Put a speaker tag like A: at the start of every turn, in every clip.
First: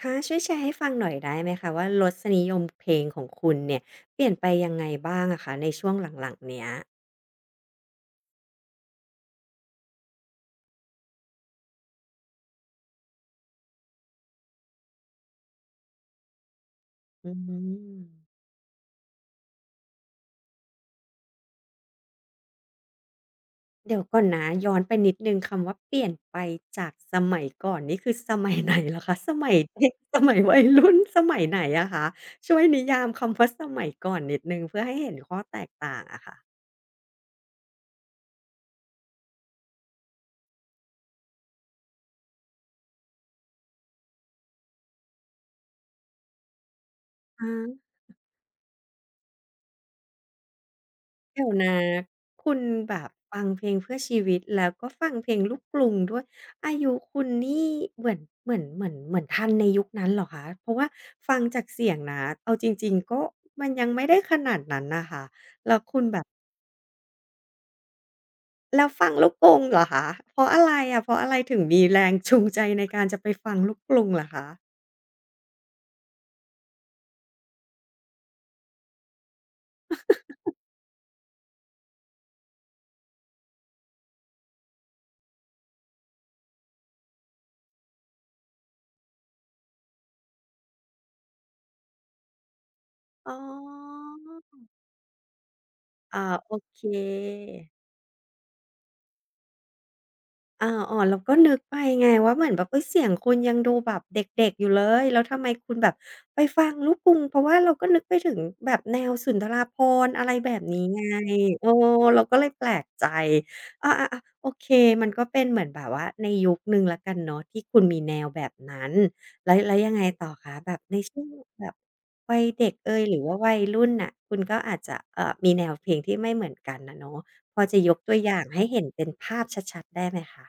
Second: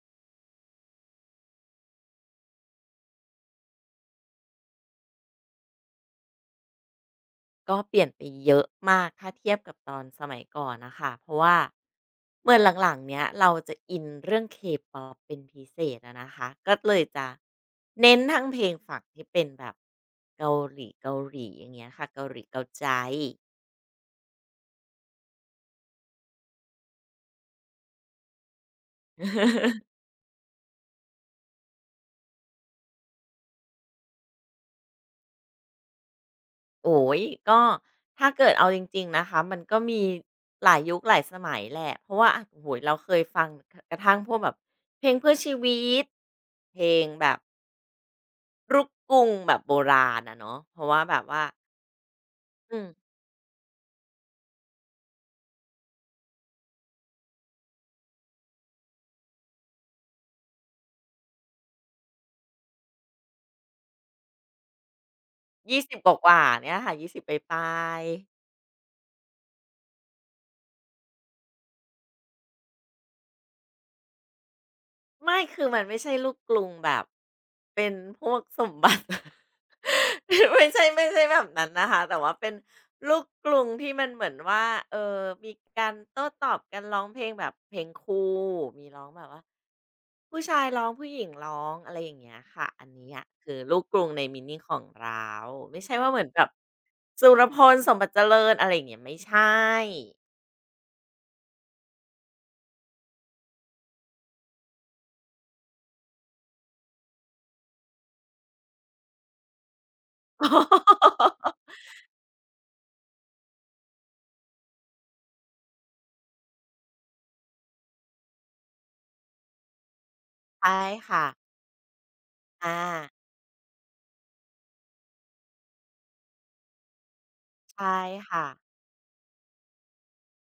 A: คะช่วยแชร์ให้ฟังหน่อยได้ไหมคะว่ารสนิยมเพลงของคุณเนี่ยเปลี่ยนไปยังไงบ้างอะคะในช่วงหลังๆเนี้ย
B: ก็เปลี่ยนไปเยอะมากถ้าเทียบกับตอนสมัยก่อนนะค่ะเพราะว่าเหมือนหลังๆเนี้ยเราจะอินเรื่อง K-pop เป็นพิเศษอะนะคะก็เลยจะ
A: อืม
B: เน้นทั้งเพลงฝั่งที่เป็นแบบเกาหลีเกาหลีอย่างเงี้ยค่ะเกาหลีเกาใจ
A: เดี๋ยวก่อนนะย้อนไปนิดหนึ่งคำว่าเปลี่ยนไปจากสมัยก่อนนี่คือสมัยไหนเหรอคะสมัยเด็ก สมัยวัยรุ่นสมัยไหนอะคะช่วยนิยามคำว่าสมัยก่อนนิดหนึ่งเพื่อให้เห็นข้อแตกต่างอะค่ะ
B: โอ้โก็ถ้าเกิดเอาจริงๆนะคะมันก็มีหลายยุคหลายสมัยแหละเพราะว่าอ่ะโอ้โฮเราเคยฟังกระทั่งพวกแบบเพลงเพื่อชีวิตเพลงแบบ
A: อา
B: ลูกกรุงแบบโบราณอะเนาะเพราะว่าแบบว่า
A: เดี๋ยวนะคุณ
B: อืม
A: แบบฟังเพลงเพื่อชีวิตแล้วก็ฟังเพลงลูกกรุงด้วยอายุคุณนี่เหมือนเหมือนเหมือนเหมือนทันในยุคนั้นเหรอคะเพราะว่าฟังจากเสียงนะเอาจริงๆก็มันยังไม่ได้ขนาดนั้นน่ะค่ะ
B: ยี่สิบกว่าๆเนี่ยค่ะ20ปลายๆ
A: แล้วฟังลูกกรุงเหรอคะเพราะอะไรอะเพราะอะไรถึงมีแรงจูงใจในการจะไปฟังลูกกรุงเหรอคะ
B: ไม่คือมันไม่ใช่ลูกกรุงแบบเป็นพวกสมบัติ ไม่ใช่ไม่ใช่แบบนั้นนะคะแต่ว่าเป็นลูกกรุงที่มันเหมือนว่ามีการโต้ตอบกันร้องเพลงแบบเพลงครูมีร้องแบบว่า ผู้ชายร้องผู้หญิงร้องอะไรอย่างเงี้ยค่ะอันนี้อะ
A: อ๋
B: คือลูกกรุ
A: อ
B: งในมินิของเราไม่ใช่ว่าเห
A: อา
B: มือนแบบ
A: โอเค
B: สุรพลสมบัติเจริญอะไรอย่างเงี้ยไม่ใช่
A: อาอ๋อเราก็นึกไปไงว่าเหมือนแบบเฮ้ยเสียงคุณยังดูแบบเด็กๆอยู่เลยแล้วทำไมคุณแบบไปฟังลูกกรุงเพราะว่าเราก็นึกไปถึงแบบแนวสุนทราภรณ์อะไรแบบนี้ไงเออ เราก็เลยแปลกใจอาๆๆโอเคมันก็เป็นเหมือนแบบว่าในยุคหนึ่งแล้วกันเนาะที่คุณมีแนวแบบนั้นแล้วแล้วยังไงต่อคะแบ
B: ใช่
A: บในช่
B: ค่ะ
A: วงแบบวัยเด็ก
B: อา
A: เอยหรือว่าวัยรุ่นน่ะคุณก็อาจจะมีแนวเพลงที่ไม่เหมือนกันอะเนาะพอจะย
B: ใช่
A: กตัวอย่า
B: ค่ะ
A: งให้เห็นเป็นภาพชัดๆได้ไหมคะ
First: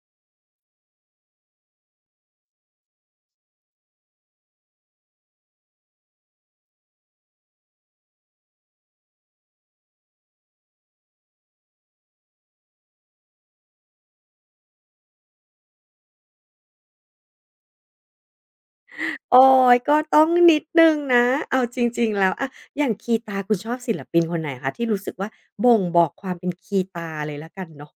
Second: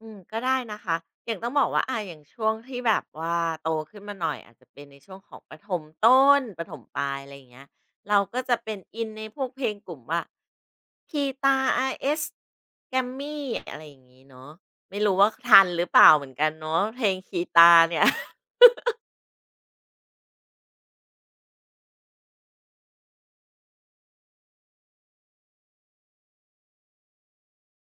B: อืมก็ได้นะคะอย่างต้องบอกว่าอะอย่างช่วงที่แบบว่าโตขึ้นมาหน่อยอาจจะเป็นในช่วงของประถมต้นประถมปลายอะไรอย่างเงี้ย เราก็จะเป็นอินในพวกเพลงกลุ่มว่า KETA RS Grammy อาร์เอสแกมมี่อะไรอย่างงี้เนาะไม่รู้ว่าทันหรือเปล่าเหมือนกันเนาะเพลง k ี t a เนี่ย
A: โอ๊ยก็ต้องนิดหนึ่งนะ เอาจริงๆ แล้วอะอย่างคีตาคุณชอบศิลปินคนไหนคะที่รู้สึกว่าบ่งบอกความเป็นคีตาเลยแล้วกันเนาะ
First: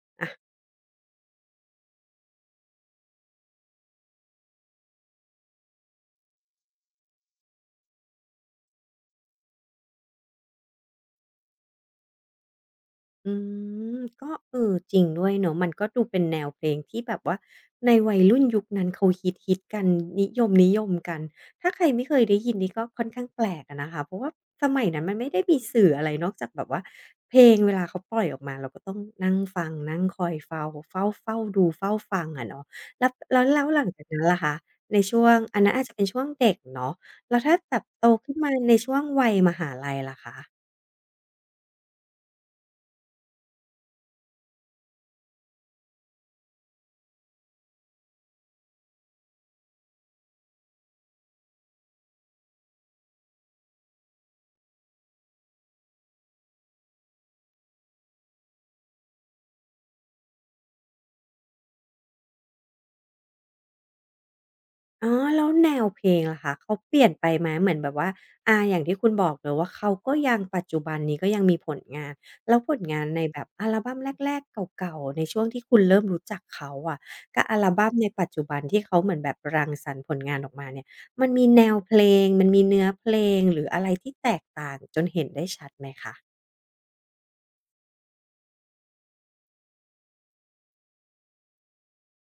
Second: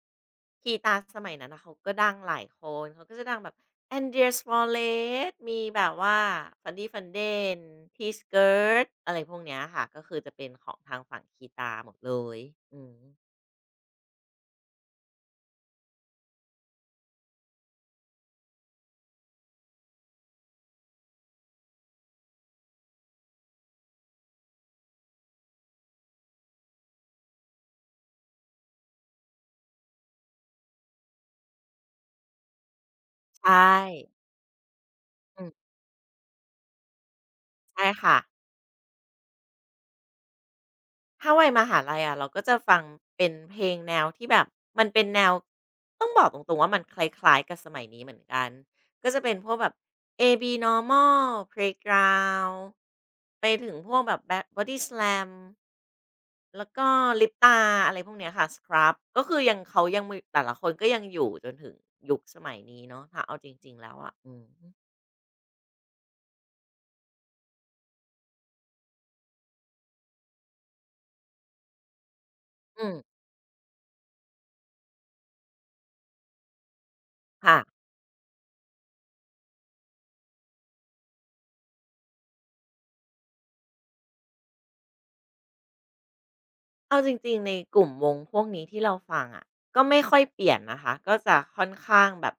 B: กีตาร์สมัยนั้นนะเขาก็ดังหลายคนเขาก็จะดังแบบ Andreas m a l l e t t มีแบบว่า Fanny f a n d è n T-Skirt อะไรพวกเนี้ยค่ะก็คือจะเป็นของทางฝั่งกีตาร์หมดเลยอืม
A: อืมก็เออจริงด้วยเนาะมันก็ดูเป็นแนวเพลงที่แบบว่าในวัยรุ่นยุคนั้นเขาฮิตฮิตกันนิยมนิยมกันถ้าใครไม่เคยได้ยินนี่ก็ค่อนข้างแปลกอะนะคะเพราะว่าสมัยนั้นมันไม่ได้มีสื่ออะไรนอกจากแบบว่าเพลงเวลาเขาปล่อยออกมาเราก็ต้องนั่งฟังนั่งคอยเฝ้าเฝ้าเฝ้าดูเฝ้าฟังอะเนาะแล้วแล้
B: ใช
A: วแล้วหลัง
B: ่
A: จากนั้นล่ะคะในช่วง
B: อืม
A: อันนั้นอาจจะเป็นช่วงเด็กเนาะแล้วถ้าแบบ
B: ใช่
A: โต
B: ค่ะ
A: ขึ้นมาในช่วงวัยมหาลัยล่ะคะ
B: ถ้าวัยมหาลัยอะเราก็จะฟังเป็นเพลงแนวที่แบบมันเป็นแนวต้องบอกตรงๆว่ามันคล้ายๆกับสมัยนี้เหมือนกันก็จะเป็นพวกแบบ AB Normal Playground ไปถึงพวกแบบ Ba Bodyslam แล้วก็ลิปตาอะไรพวกเนี้ยค่ะสครับก็คือยังเขายังมีแต่ละคนก็ยังอยู่จนถึงยุคสมัยนี้เนาะถ้าเอาจริงๆแล้วอะอืม
A: อ๋อแล้วแนวเพลงล่ะคะเขาเปลี่ยนไปไหมเหมือนแบบว่าอาอย่างที่คุณบอกเลยว่าเขาก็ยังปัจจุบันนี้ก็ยังมีผลงานแล้วผล
B: อืม
A: งานในแบบอัลบัมแรกๆเก่าๆในช่วงที่คุณเริ่มรู้จักเขาอะกับ
B: ค่ะ
A: อัลบัมในปัจจุบันที่เขาเหมือนแบบรังสรรค์ผลงานออกมาเนี่ยมันมีแนวเพลงมันมีเนื้อเพลงหรืออะไรที่แตกต่างจนเห็นได้ชัดไหมคะ
B: เอาจริงๆ ในกลุ่มวงพวกนี้ที่เราฟังอะก็ไม่ค่อยเปลี่ยนนะคะก็จะค่อนข้างแบบ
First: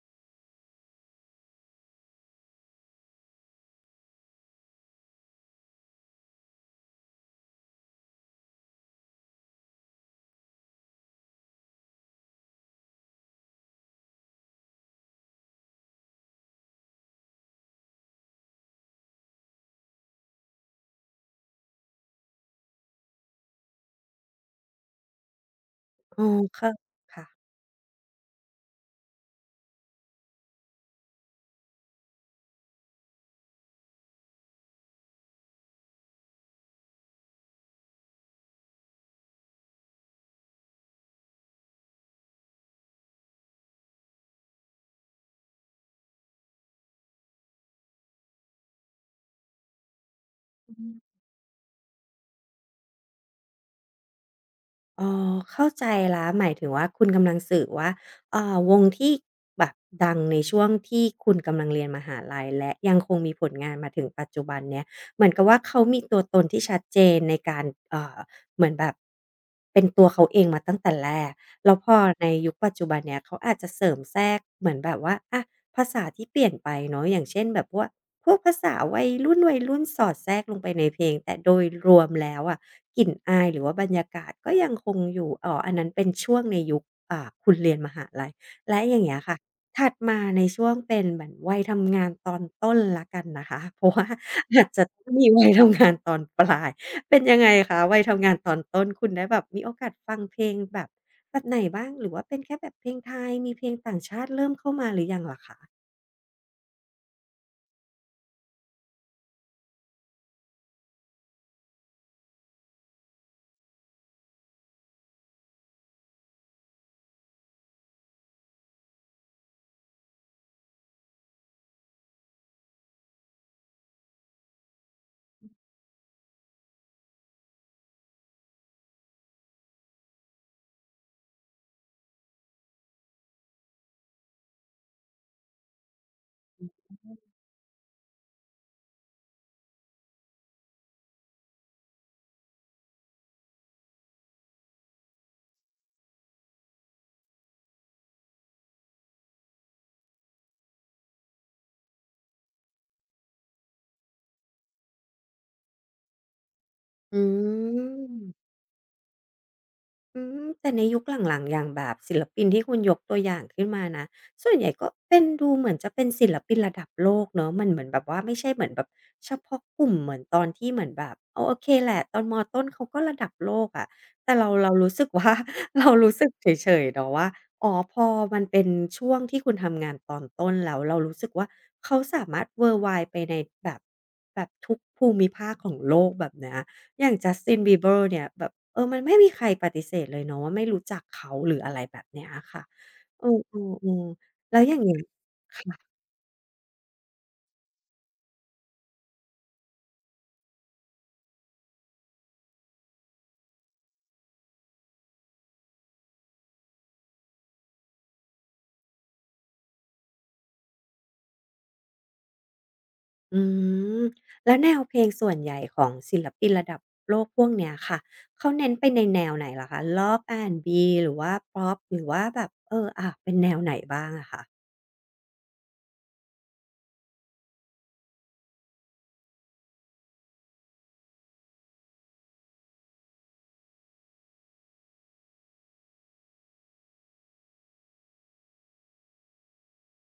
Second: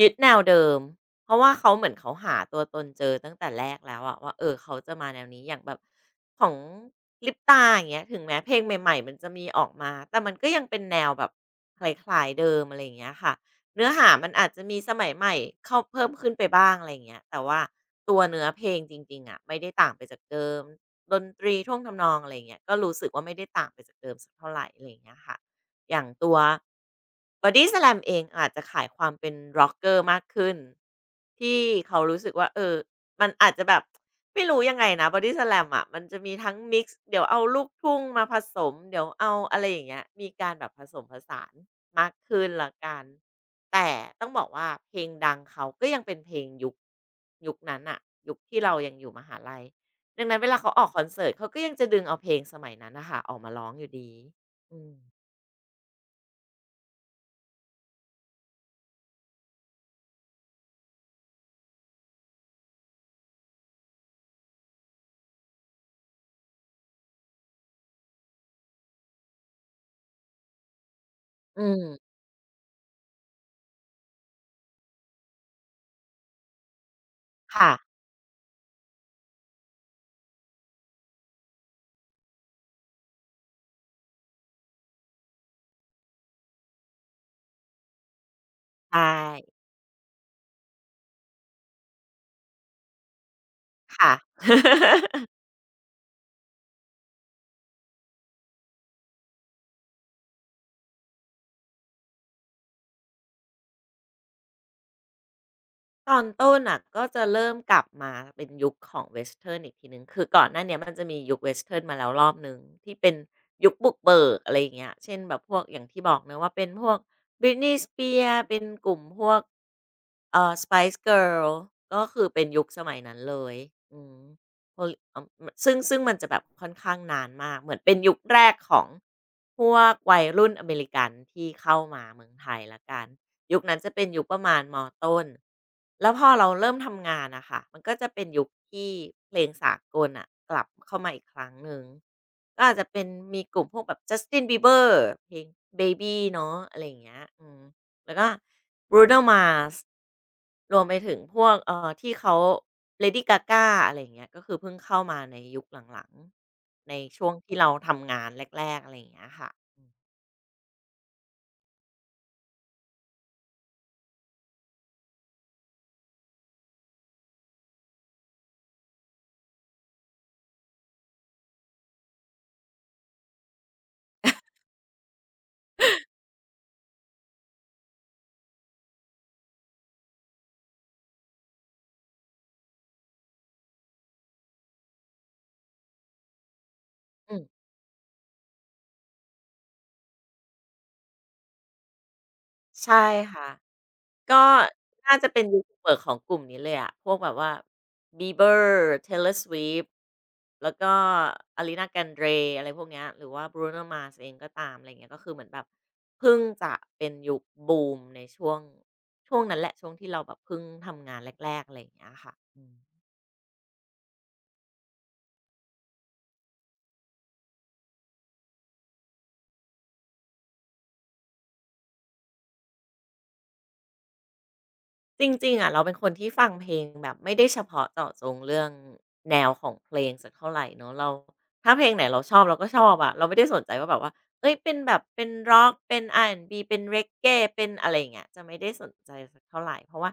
B: ยึดแนวเดิมเพราะว่าเขาเหมือนเขาหาตัวตนเจอตั้งแต่แรกแล้วอะว่าเออเขาจะมาแนวนี้อย่างแบบของลิปตาอย่างเงี้ยถึงแม้เพลงใหม่ๆมันจะมีออกมาแต่มันก็ยังเป็นแนวแบบคล้ายๆเดิมอะไรอย่างเงี้ยค่ะเนื้อหามันอาจจะมีสมัยใหม่เข้าเพิ่มขึ้นไปบ้างอะไรอย่างเงี้ยแต่ว่าตัวเนื้อเพลงจริงๆอะไม่ได้ต่างไปจากเดิม ดนตรีท่วงทำนองอะไรอย่างเงี้ยก็รู้สึกว่าไม่ได้ต่างไปจากเดิมสักเท่าไรอะไรอย่างเงี้ยค่ะอย่าง
A: อ๋อ
B: ตัว
A: ค่ะค่
B: Body Slam เองอาจจะขายความเป็นร็อกเกอร์มากขึ้นที่เขารู้สึกว่าเออมันอาจจะแบบไม่รู้ยังไงนะ Body Slam อะมันจะมีทั้งมิกซ์เดี๋ยวเอาลูกทุ่งมาผสมเดี๋ยวเอาอะไรอย่างเงี้ยมีการแบบผสมผสานมากขึ้นแล้วกันแต่ต้องบอกว่าเพลงดังเขาก็ยังเป็นเพลงยุคนั้นน่ะยุคที่เรายังอยู่มหาลัย ดังนั้นเวลาเขา
A: ะ
B: ออกคอนเสิร์ตเขาก็ยังจะดึงเอาเพลงสมัยนั้นนะคะออกมาร้องอยู่ดี อืม
A: อ๋อเข้าใจแล้วหมายถึงว่าคุณกำลังสื่อว่าอ่าวงที่แบบดังในช่วงที่คุณกำลังเรียนมหาลัยและยังคงมีผลงานมาถึงปัจจุบันเนี่ยเหมือนกับว่าเขามีตัวตนที่ชัดเจนในการเอ่อเหมือนแบบเป็นตัวเขาเองมาตั้งแต่แรก
B: อื
A: แล้วพอ
B: ม
A: ในยุคปัจจุบันเนี่ยเขาอาจจะเสริมแทรกเหมือนแบบว่าอะภาษาที่เปลี่ยนไปเนาะอย่างเช่นแบบ
B: ค่ะ
A: ว่าพวกภาษาวัยรุ่นๆสอดแทรกลงไปในเพลงแต่โดยรวมแล้วอะ กลิ่นอายหรือว่าบรรยากาศก็ยังคงอยู่อ๋ออันนั้นเป็นช่วงในยุคอ่าคุณเรียนมหาลัยและอ
B: ใช่
A: ย่างเงี้ยค่ะถัดมาในช่วงเป็นเหมือนวัยทำงานตอนต้นแล้วกันนะคะ เพราะว่า
B: ค่
A: อาจ
B: ะ
A: จะต้องมีวัยทำงานตอนปลายเป็นยังไงคะวัยทำงานตอนต้นคุณได้แบบมีโอกาสฟังเพลงแบบแบบไหนบ้างหรือว่าเป็นแค่แบบเพลงไทยมีเพลงต่างชาติเริ่มเข้ามาหรือยังเหรอคะ
B: ตอนต้นน่ะก็จะเริ่มกลับมาเป็นยุคของเวสเทิร์นอีกทีหนึ่งคือก่อนหน้าเนี้ยมันจะมียุคเวสเทิร์นมาแล้วรอบหนึ่งที่เป็นยุคบุกเบิกอะไรอย่างเงี้ยเช่นแบบพวกอย่างที่บอกเนาะว่าเป็นพวก Britney Spears เป็นกลุ่มพวกSpice Girls ก็คือเป็นยุคสมัยนั้นเลยอืม Hol อซึ่งมันจะแบบค่อนข้างนานมากเหมือนเป็นยุคแรกของพวกวัยรุ่นอเมริกันที่เข้ามาเมืองไทยแล้วกัน ยุคนั้นจะเป็นยุคประมาณมต้นแล้วพอเราเริ่มทำงานนะค่ะมันก็จะเป็นยุคที่เพลงสากลนะกลับเข้ามาอีกครั้งหนึ่ง ก็อาจจะเป็นมีกลุ่มพวกแบบ Justin Bieber เพลง Baby เนาะอะไรอย่างเงี้ยอืมแล้วก็ Bruno Mars รวมไปถึงพวกที่เขา Lady Gaga อะไรอย่างเงี้ย ก็คือเพิ่งเข้ามาในยุคหลังๆใน
A: อื
B: ช่วงที่เราทำงาน
A: ม
B: แรกๆ อะไรอย่างเงี้ยค่ะ
A: อืมแต่ในยุคหลังๆอย่างแบบศิลปินที่คุณยกตัวอย่างขึ้นมานะส่วนใหญ่ก็เป็นดูเหมือนจะเป็นศิลปินระดับโลกเนาะมันเหมือนแบบว่าไม่ใช่เหมือนแบบเฉพาะกลุ่มเหมือนตอนที่เหมือนแบบโอเคแหละตอนมต้นเขาก็ระดับโลกอะแต่เรารู้สึกว่า เรารู้สึกเฉยๆเนาะว่าอ๋อพอมันเป็นช่วงที่คุณทำงานตอนต้นแล้วเรารู้สึกว่าเขาสามารถ worldwide ไปในแบบแบบทุกภูมิภาคของโลกแบบเนี้ย อย่าง
B: อืม
A: Justin Bieber เนี่ยแบบมันไม่มีใครปฏิเสธเลยเนาะว่าไม่รู้จักเขาหรืออะไรแบบเนี้ยอะค่ะ
B: ใช่
A: เออ
B: ค่ะ
A: ๆ
B: ก็
A: ๆแล้วอย่างเงี้ย
B: น่าจะเป็นยูทูบเบอ
A: ค่ะ
B: ร์ของกลุ่มนี้เลยอะพวกแบบว่า Bieber Taylor Swift แล้วก็ Ariana Grande อะไรพวกเนี้ยหรือว่า Bruno Mars เองก็ตามอะไรเงี้ยก็คือเหมือนแบบเพิ่งจะเป็นยุคบูมในช่วงนั้นแหละช่วงที่เราแบบเพิ่งทำงานแรกๆอะไรอย่างเงี้ยค่ะอืม
A: อืมแล้วแนวเพลงส่วนใหญ่ของศิลปินระดับโลกพวกเนี้ยค่ะเขาเน้นไปในแนวไหนเหรอคะร็อกอาร์แอนด์บีหรือว่าพ็อปหรือว่าแบบอะเป็นแนวไหนบ้างอะคะ
B: จริงๆอะเราเป็นคนที่ฟังเพลงแบบไม่ได้เฉพาะเจาะจงเรื่องแนวของเพลงสักเท่าไรเนาะเราถ้าเพลงไหนเราชอบเราก็ชอบอะเราไม่ได้สนใจว่าแบบว่า เอ้ยเป็นแบบเป็นร็อกเป็น R&B เป็น Reggae เป็นอะไรอย่างเงี้ยจะไม่ได้สนใจสักเท่าไรเพราะว่า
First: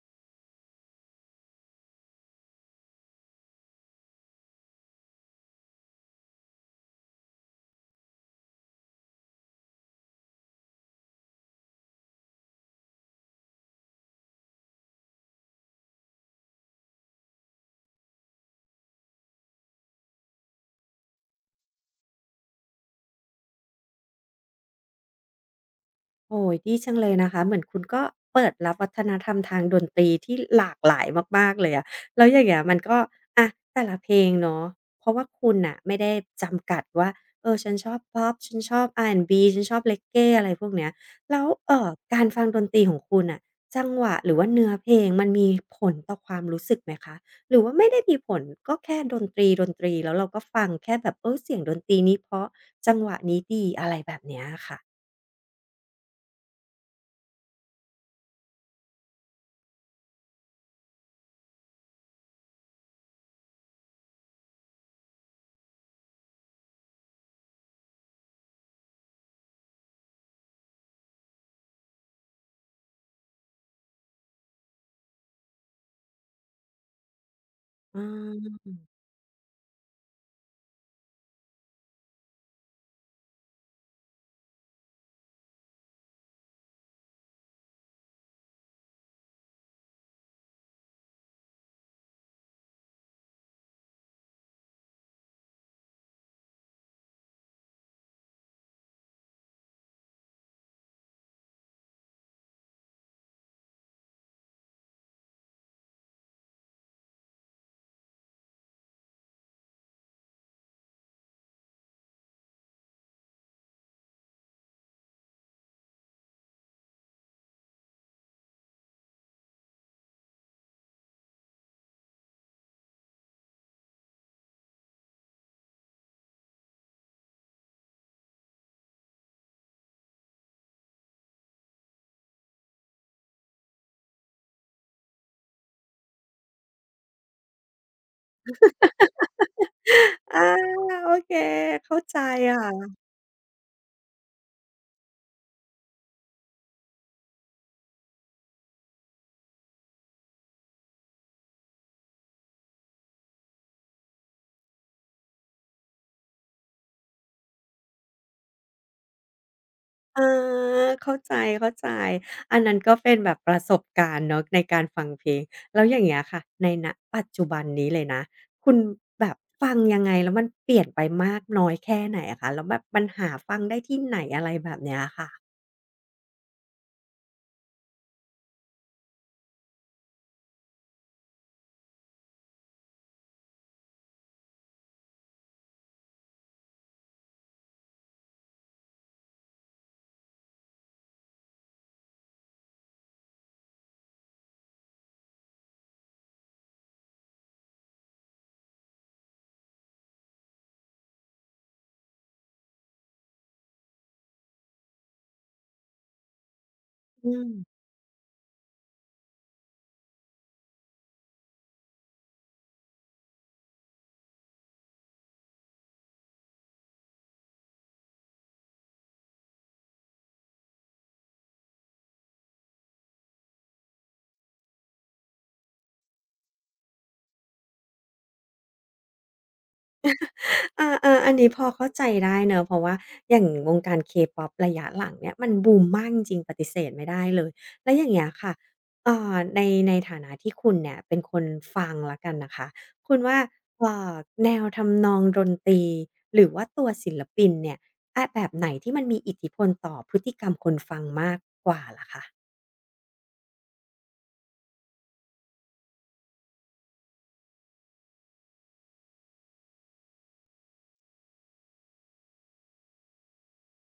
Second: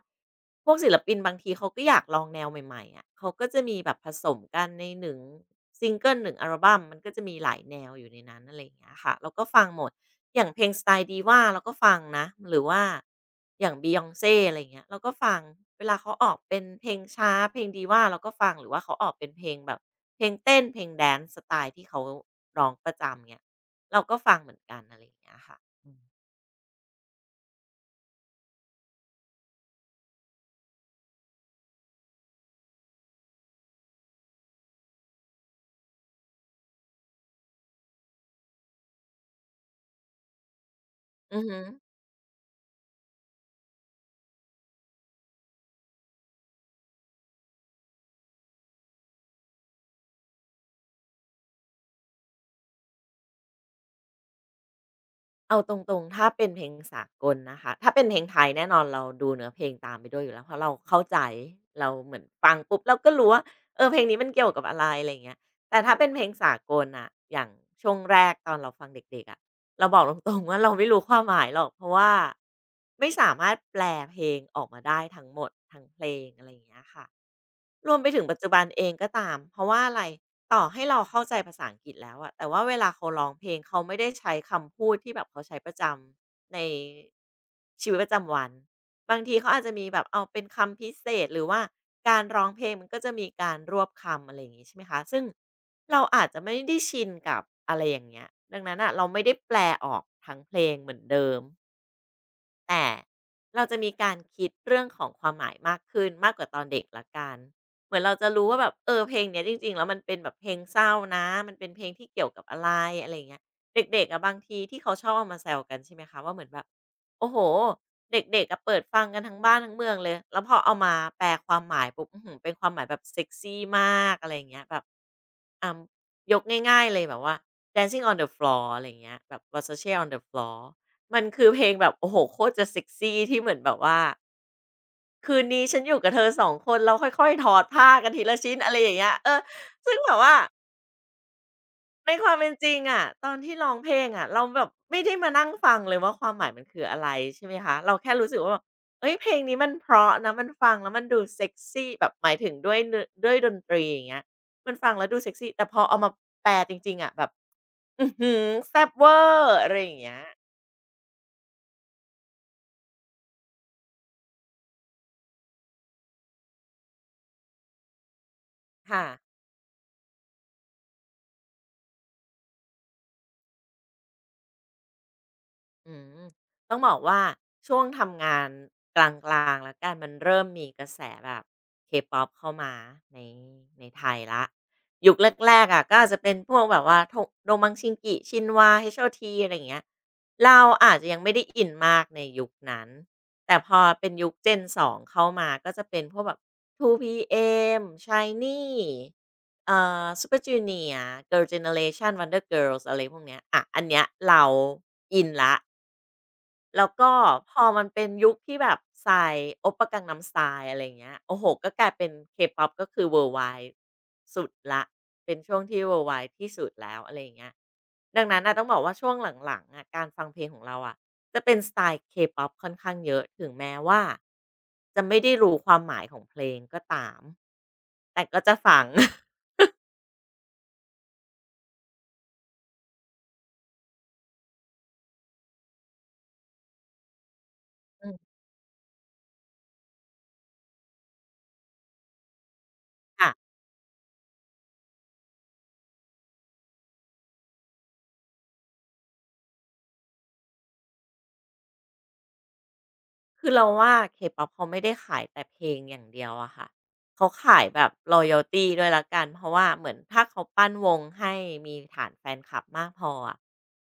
B: พวกศิลปินบางทีเขาก็อยากลองแนวใหม่ๆอะเขาก็จะมีแบบผสมกันในหนึ่งซิงเกิลหนึ่งอัลบัมมันก็จะมีหลายแนวอยู่ในนั้นอะไรอย่างเงี้ยค่ะเราก็ฟังหมดอย่างเพลงสไตล์ Diva เราก็ฟังนะหรือว่าอย่าง Beyonce อะไรอย่างเงี้ยเราก็ฟังเวลาเขาออกเป็นเพลงช้าเพลง Diva เราก็ฟังหรือว่าเขาออกเป็นเพลงแบบเพลงเต้นเพลงแดนซ์สไตล์ที่เขาร้องประจำเงี้ย เราก็ฟังเหมือนกันอะไรอย่างเงี้ยค่ะอืม
A: โอ้ยดีจังเลยนะคะเหมือนคุณก็เปิดรับวัฒนธรรมทางดนตรีที่หลากหลายมากๆเลยอะแล้วอย่างเงี้ยมันก็อะแต่ละเพลงเนาะเพราะว่าคุณน่ะไม่ได้จำกัดว่าฉันชอบพ็อปฉันชอบ R&B ฉันชอบเ e g g a e อะไรพวกเนี้ย
B: อื
A: แล้
B: อ
A: ว
B: ฮึ
A: การฟังดนตรีของคุณน่ะจังหวะหรือว่าเนื้อเพลงมันมีผลต่อความรู้สึกไหมคะหรือว่าไม่ได้มีผลก็แค่ดนตรีแล้วเราก็ฟังแค่แบบเสียงดนตรีนี้เพราะจังหวะนี้ดีอะไรแบบเนี้ยอะค่ะ
B: เอาตรงๆถ้าเป็นเพลงสากลนะคะ ถ้าเป็นเพลงไทยแน่นอนเราดูเนื้อเพลงตามไปด้วยอยู่แล้วเพราะเราเข้าใจเราเหมือนฟังปุ๊บเราก็รู้ว่าเออเพลงนี้มันเกี่ยวกับอะไรอะไรเงี้ยแต่ถ้าเป็นเพลงสากลน่ะอย่างช่วงแรกตอนเราฟังเด็กๆอะเราบอกตรงๆว่าเราไม่รู้ความหมายหรอกเพราะว่าไม่สามารถแปลเพลงออกมาได้ทั้งหมดทั้งเพลงอะไรอย่างเงี้ยค่ะ รว
A: อ
B: มไปถึงปัจจุ
A: า
B: บันเองก็ตาม เพราะว่าอะไรต่อให้เราเข้าใจภาษาอังกฤษแล้วอะแต่ว่าเวลาเขาร้องเพลงเขาไม่ได้ใช้คำพูดที่แบบเขาใช้ประจำในชีวิตประจำวัน บางทีเขาอาจจะมีแบบเอาเป็นคำพิเศษหรือว่าการร้องเพลงมันก็จะมีการรวบคำอะไรอย่างงี้ใช่ไหมคะซึ่งเราอาจจะไม่ได้ชินกับอะไรอย่างเงี้ยดังนั้นอะเราไม่ได้แปลออกทั้งเพลงเหมือนเดิม แต่เราจะมีการคิดเรื่องของความหมายมากขึ้นมากกว่าตอนเด็กละกันเหมือนเราจะรู้ว่าแบบเออเพลงเนี้ยจริงๆแล้วมันเป็นแบบเพลงเศร้านะมันเป็นเพลงที่เกี่ยวกับอะไรอะไรเงี้ยเด็กๆอะบางทีที่เขาชอบเอามาแซวกันใช่ไหมคะว่าเหมือนแบบโอ้โหเด็กๆอะเปิดฟังกันทั้งบ้านทั้งเมืองเลยแล้วพอเอามาแปลความหมายปุ๊บอื้อหือเป็นความหมายแบบเซกซีมากอะไรเงี้ยแบบอ่ายกง่ายๆเลยแบบว่า Dancing on the Floor อะไรเงี้ยแบบ Versace on the Floor มันคือเพลงแบบโอ้โฮโคตรจะเซกซีที่เหมือนแบบว่าคืนนี้ฉันอยู่กับเธอ2คนเราค่อยๆถอดผ้ากันทีละชิ้นอะไรอย่างเงี้ยเออซึ่งแบบว่า
A: อาโอเคเข้า
B: ใน
A: ใจ
B: ความเป็นจ
A: ค่
B: ริง
A: ะ
B: อะตอนที่ร้องเพลงอะเราแบบไม่ได้มานั่งฟังเลยว่าความหมายมันคืออะไรใช่ไหมคะเราแค่รู้สึกว่าแบบเฮ้ยเพลงนี้มันเพราะนะมันฟังแล้วมันดูเซกซีแบบหมายถึงด้วยเนื้อด้วยดนตรีอย่างเงี้ยมันฟังแล้วดูเซกซีแต่พอเอามาแปลจริงๆอะแบบอื้อฮือแซ่บเวอร์อะไรอย่างเงี้ย
A: เอาเข้าใจๆอันนั้นก็เป็นแบบประสบการณ์เนาะในการฟังเพลงแล้วอย่างเงี้ยค่ะในณปัจจุบันนี้เลยนะคุณ
B: ค่ะ
A: แบบฟังยังไงแล้วมันเปลี่ยนไปมากน้อยแค่ไหนอะคะแล้วแบบมันหาฟังได้ที่ไหนอะไรแบบเนี้ยค่ะ
B: อืมต้องบอกว่าช่วงทำงานกลางๆแล้วกันมันเริ่มมีกระแสแบบ K-pop เข้ามาในในไทยแล้วยุคแรกๆอะก็อาจจะเป็นพวกแบบว่าโทโดมังชิงกิชินวาเฮ w a h ทีอะไรอย่างเงี้ยเราอาจจะยังไม่ได้อินมากในยุคนั้นแต่พอเป็นยุคเจนสอ2เข้ามาก็จะเป็นพวกแบบ 2PM s h i n e เอ่Super Junior Girl Generation Wonder Girls อะไรพวกเนี้ยอะอันเนี้ยเราอินละ แล้วก็
A: อืม
B: พอมันเป็นยุคที่แบบ Psy o โอป g ะกังน m Style อะไรอย่างเงี้ยโอ้โฮก็กลายเป็น K-pop ก็คือ worldwide สุดแล้วเป็นช่วงที่ worldwide ที่สุดแล้วอะไรอย่างเงี้ยดังนั้นน่ะต้องบอกว่าช่วงหลังๆอะการฟังเพลงของเราอะจะเป็นสไตล์ K-pop ค่อนข้างเยอะถึงแม้ว่าจะไม่ได้รู้ความหมายของเพลงก็ตามแต่ก็จะฟัง
A: อาๆอันนี้พอเข้าใจได้เนอะเพราะว่าอย่างวงการ K-pop ระยะหลังเนี่ยมันบูมมากจริงๆปฏิเสธไม่ได้เลยแล้วอ
B: อื
A: ย่าง
B: ม
A: เงี้ยค่ะในฐานะที่คุณเนี่ยเป็นคนฟังแล้วกันนะคะคุ ณ
B: ค่ะ
A: ว่าเอ่อแนวทำนองดนตรีหรือว่าตัวศิลปินเนี่ยอะแบบไหนที่มันมีอิทธิพลต่อพฤติกรรมคนฟังมากกว่าล่ะคะ
B: คือเราว่า K-pop เขาไม่ได้ขายแต่เพลงอย่างเดียวอะค่ะเขาขายแบบรอยัลตี้ด้วยแล้วกันเพราะว่าเหมือนถ้าเขาปั้นวงให้มีฐานแฟนคลับมากพออะ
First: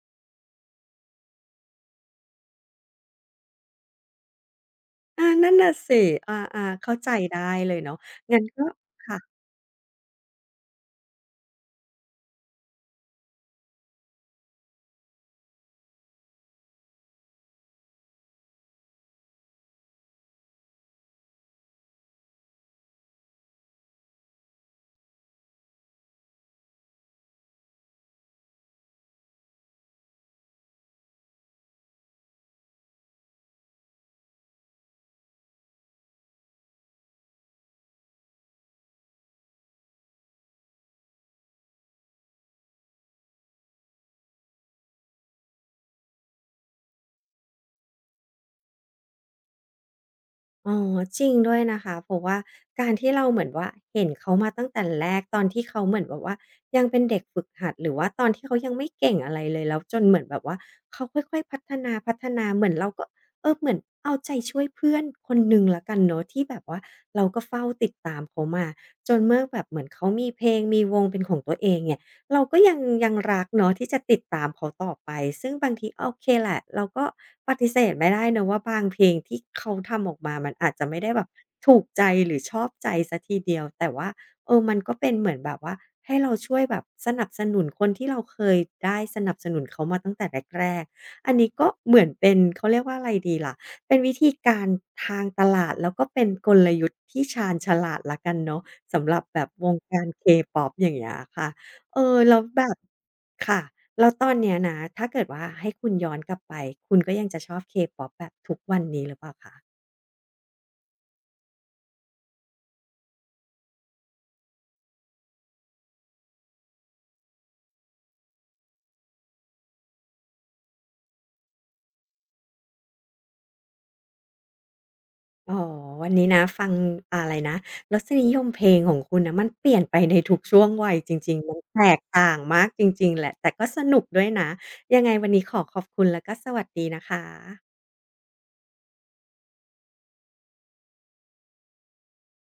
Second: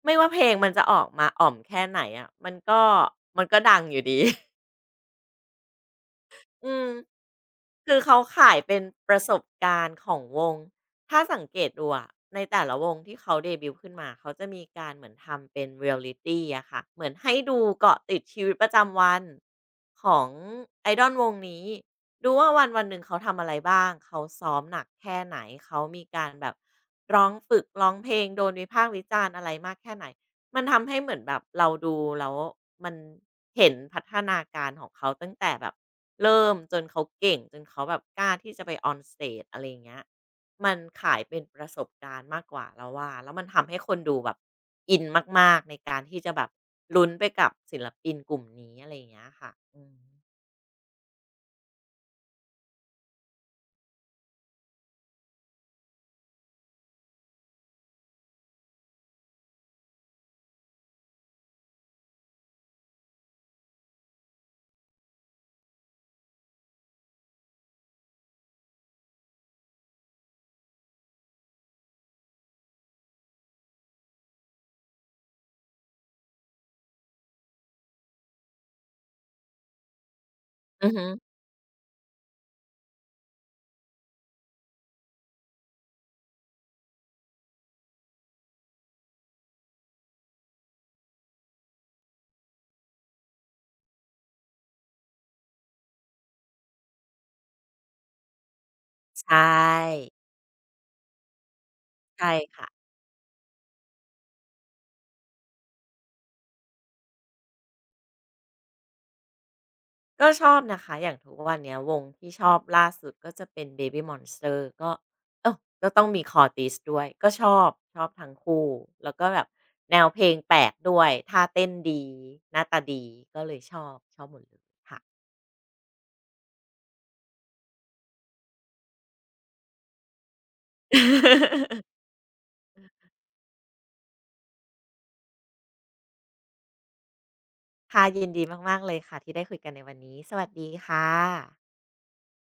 B: ไม่ว่าเพลงมันจะออกมาอ่อมแค่ไหนอะมันก็ดังอยู่ดี
A: อานั่นน่ะสิอา
B: อื
A: ๆ
B: ม
A: เข้าใจได้เลย
B: คื
A: เนาะ
B: อเขา
A: งั้น
B: ขาย
A: ก็
B: เป็นประส
A: ค่ะ
B: บการณ์ของวง ถ้าสังเกตดูอะในแต่ละวงที่เขาเดบิวต์ขึ้นมา เขาจะมีการเหมือนทำเป็นเรียลลิตีอะค่ะ เหมือนให้ดูเกาะติดชีวิตประจำวันของไอดอลวงนี้ ดูว่าวันวันหนึ่งเขาทำอะไรบ้าง เขาซ้อมหนักแค่ไหน เขามีการแบบร้องฝึกร้องเพลงโดนวิพากษ์วิจารณ์อะไรมากแค่ไหน มันทำให้เหมือนแบบเราดูแล้วมันเห็นพัฒนาการของเขาตั้งแต่แบบเริ่มจนเขาเก่งจนเขาแบบกล้าที่จะไป on stage อะไรอย่างเงี้ยมันขายเป็นประสบการณ์มากกว่าแลราว่าแล้วมันทำให้คนดูแบบอินมากๆในการที่จะแบบลุ้นไปกับศิลปินกลุ่มนี้อะไรอย่างเงี้ยค่ะอืม
A: อ๋อจริงด้วยนะคะเพราะว่าการที่เราเหมือนว่าเห็นเขามาตั้งแต่แรกตอนที่เขาเหมือนแบบว่ายังเป็นเด็กฝึกหัดหรือว่าตอนที่เขายังไม่เก่งอะไรเลยแล้วจนเหมือนแบบว่าเขาค่อยๆพัฒนาเหมือนเราก็เหมือนเอาใจช่วยเพื่อนคนหนึ่งแล้วกันเนาะที่แบบว่าเราก็เฝ้าติดตามเขามาจนเมื่อแบบเหมือนเขามีเพลงมีวงเป็นของตัวเองเนี่ย เราก็ยังรักเนาะที่จะติดตามเขาต่อไปซึ่งบางทีโอเคแหละเราก็ปฏิเสธไม่ได้นะว่าบางเพลงที่เขาทำออกมามันอาจจะ
B: อือ
A: ไม่
B: ฮึ
A: ได้แบบถูกใจหรือชอบใจเสียทีเดียวแต่ว่ามันก็เป็นเหมือนแบบว่าให้เราช่วยแบบสนับสนุนคนที่เราเคยได้สนับสนุนเขามาตั้งแต่แรกๆอันนี้ก็เหมือนเป็นเขาเรียกว่าอะไรดีล่ะเป็นวิธีการทางตลาดแล้วก็เป็นกลยุทธ์ที่ชาญฉลาดแล้วกันเนาะสำหรับ
B: ใช
A: แบบวง
B: ่
A: การ K-pop อย่างเงี้ยค่ะ
B: ใช่
A: แล้วแบ
B: ค่ะ
A: บค่ะแล้วตอนเนี้ยนะถ้าเกิดว่าให้คุณย้อนกลับไปคุณก็ยังจะชอบเคป๊อปแบบทุกวันนี้หรือเปล่าคะ
B: ก็ชอบนะคะอย่างทุกวันเนี้ยวงที่ชอบล่าสุดก็จะเป็น Baby Monster ก็เออก็ต้องมี Cortez ด้วยก็ชอบชอบทั้งคู่แล้วก็แบบแนวเพลงแปลกด้วยท่าเต้นดีหน้าตาดีก็เลยชอบชอบหมดเลยค่ะ
A: อ๋อวันนี้นะฟังอ่าอะไรนะรสนิยมเพลงของคุณน่ะมันเปลี่ยนไปในทุกช่วงวัยจริงๆมันแต กต่างมากจริงๆแหละแต่ก็สนุกด้วยนะยังไงวันนี้ขอขอบคุณแล้วก็สวัสดีนะคะ
B: ค่ะยินดีมากๆเลยค่ะที่ได้คุยกันในวันนี้สวัสดีค่ะ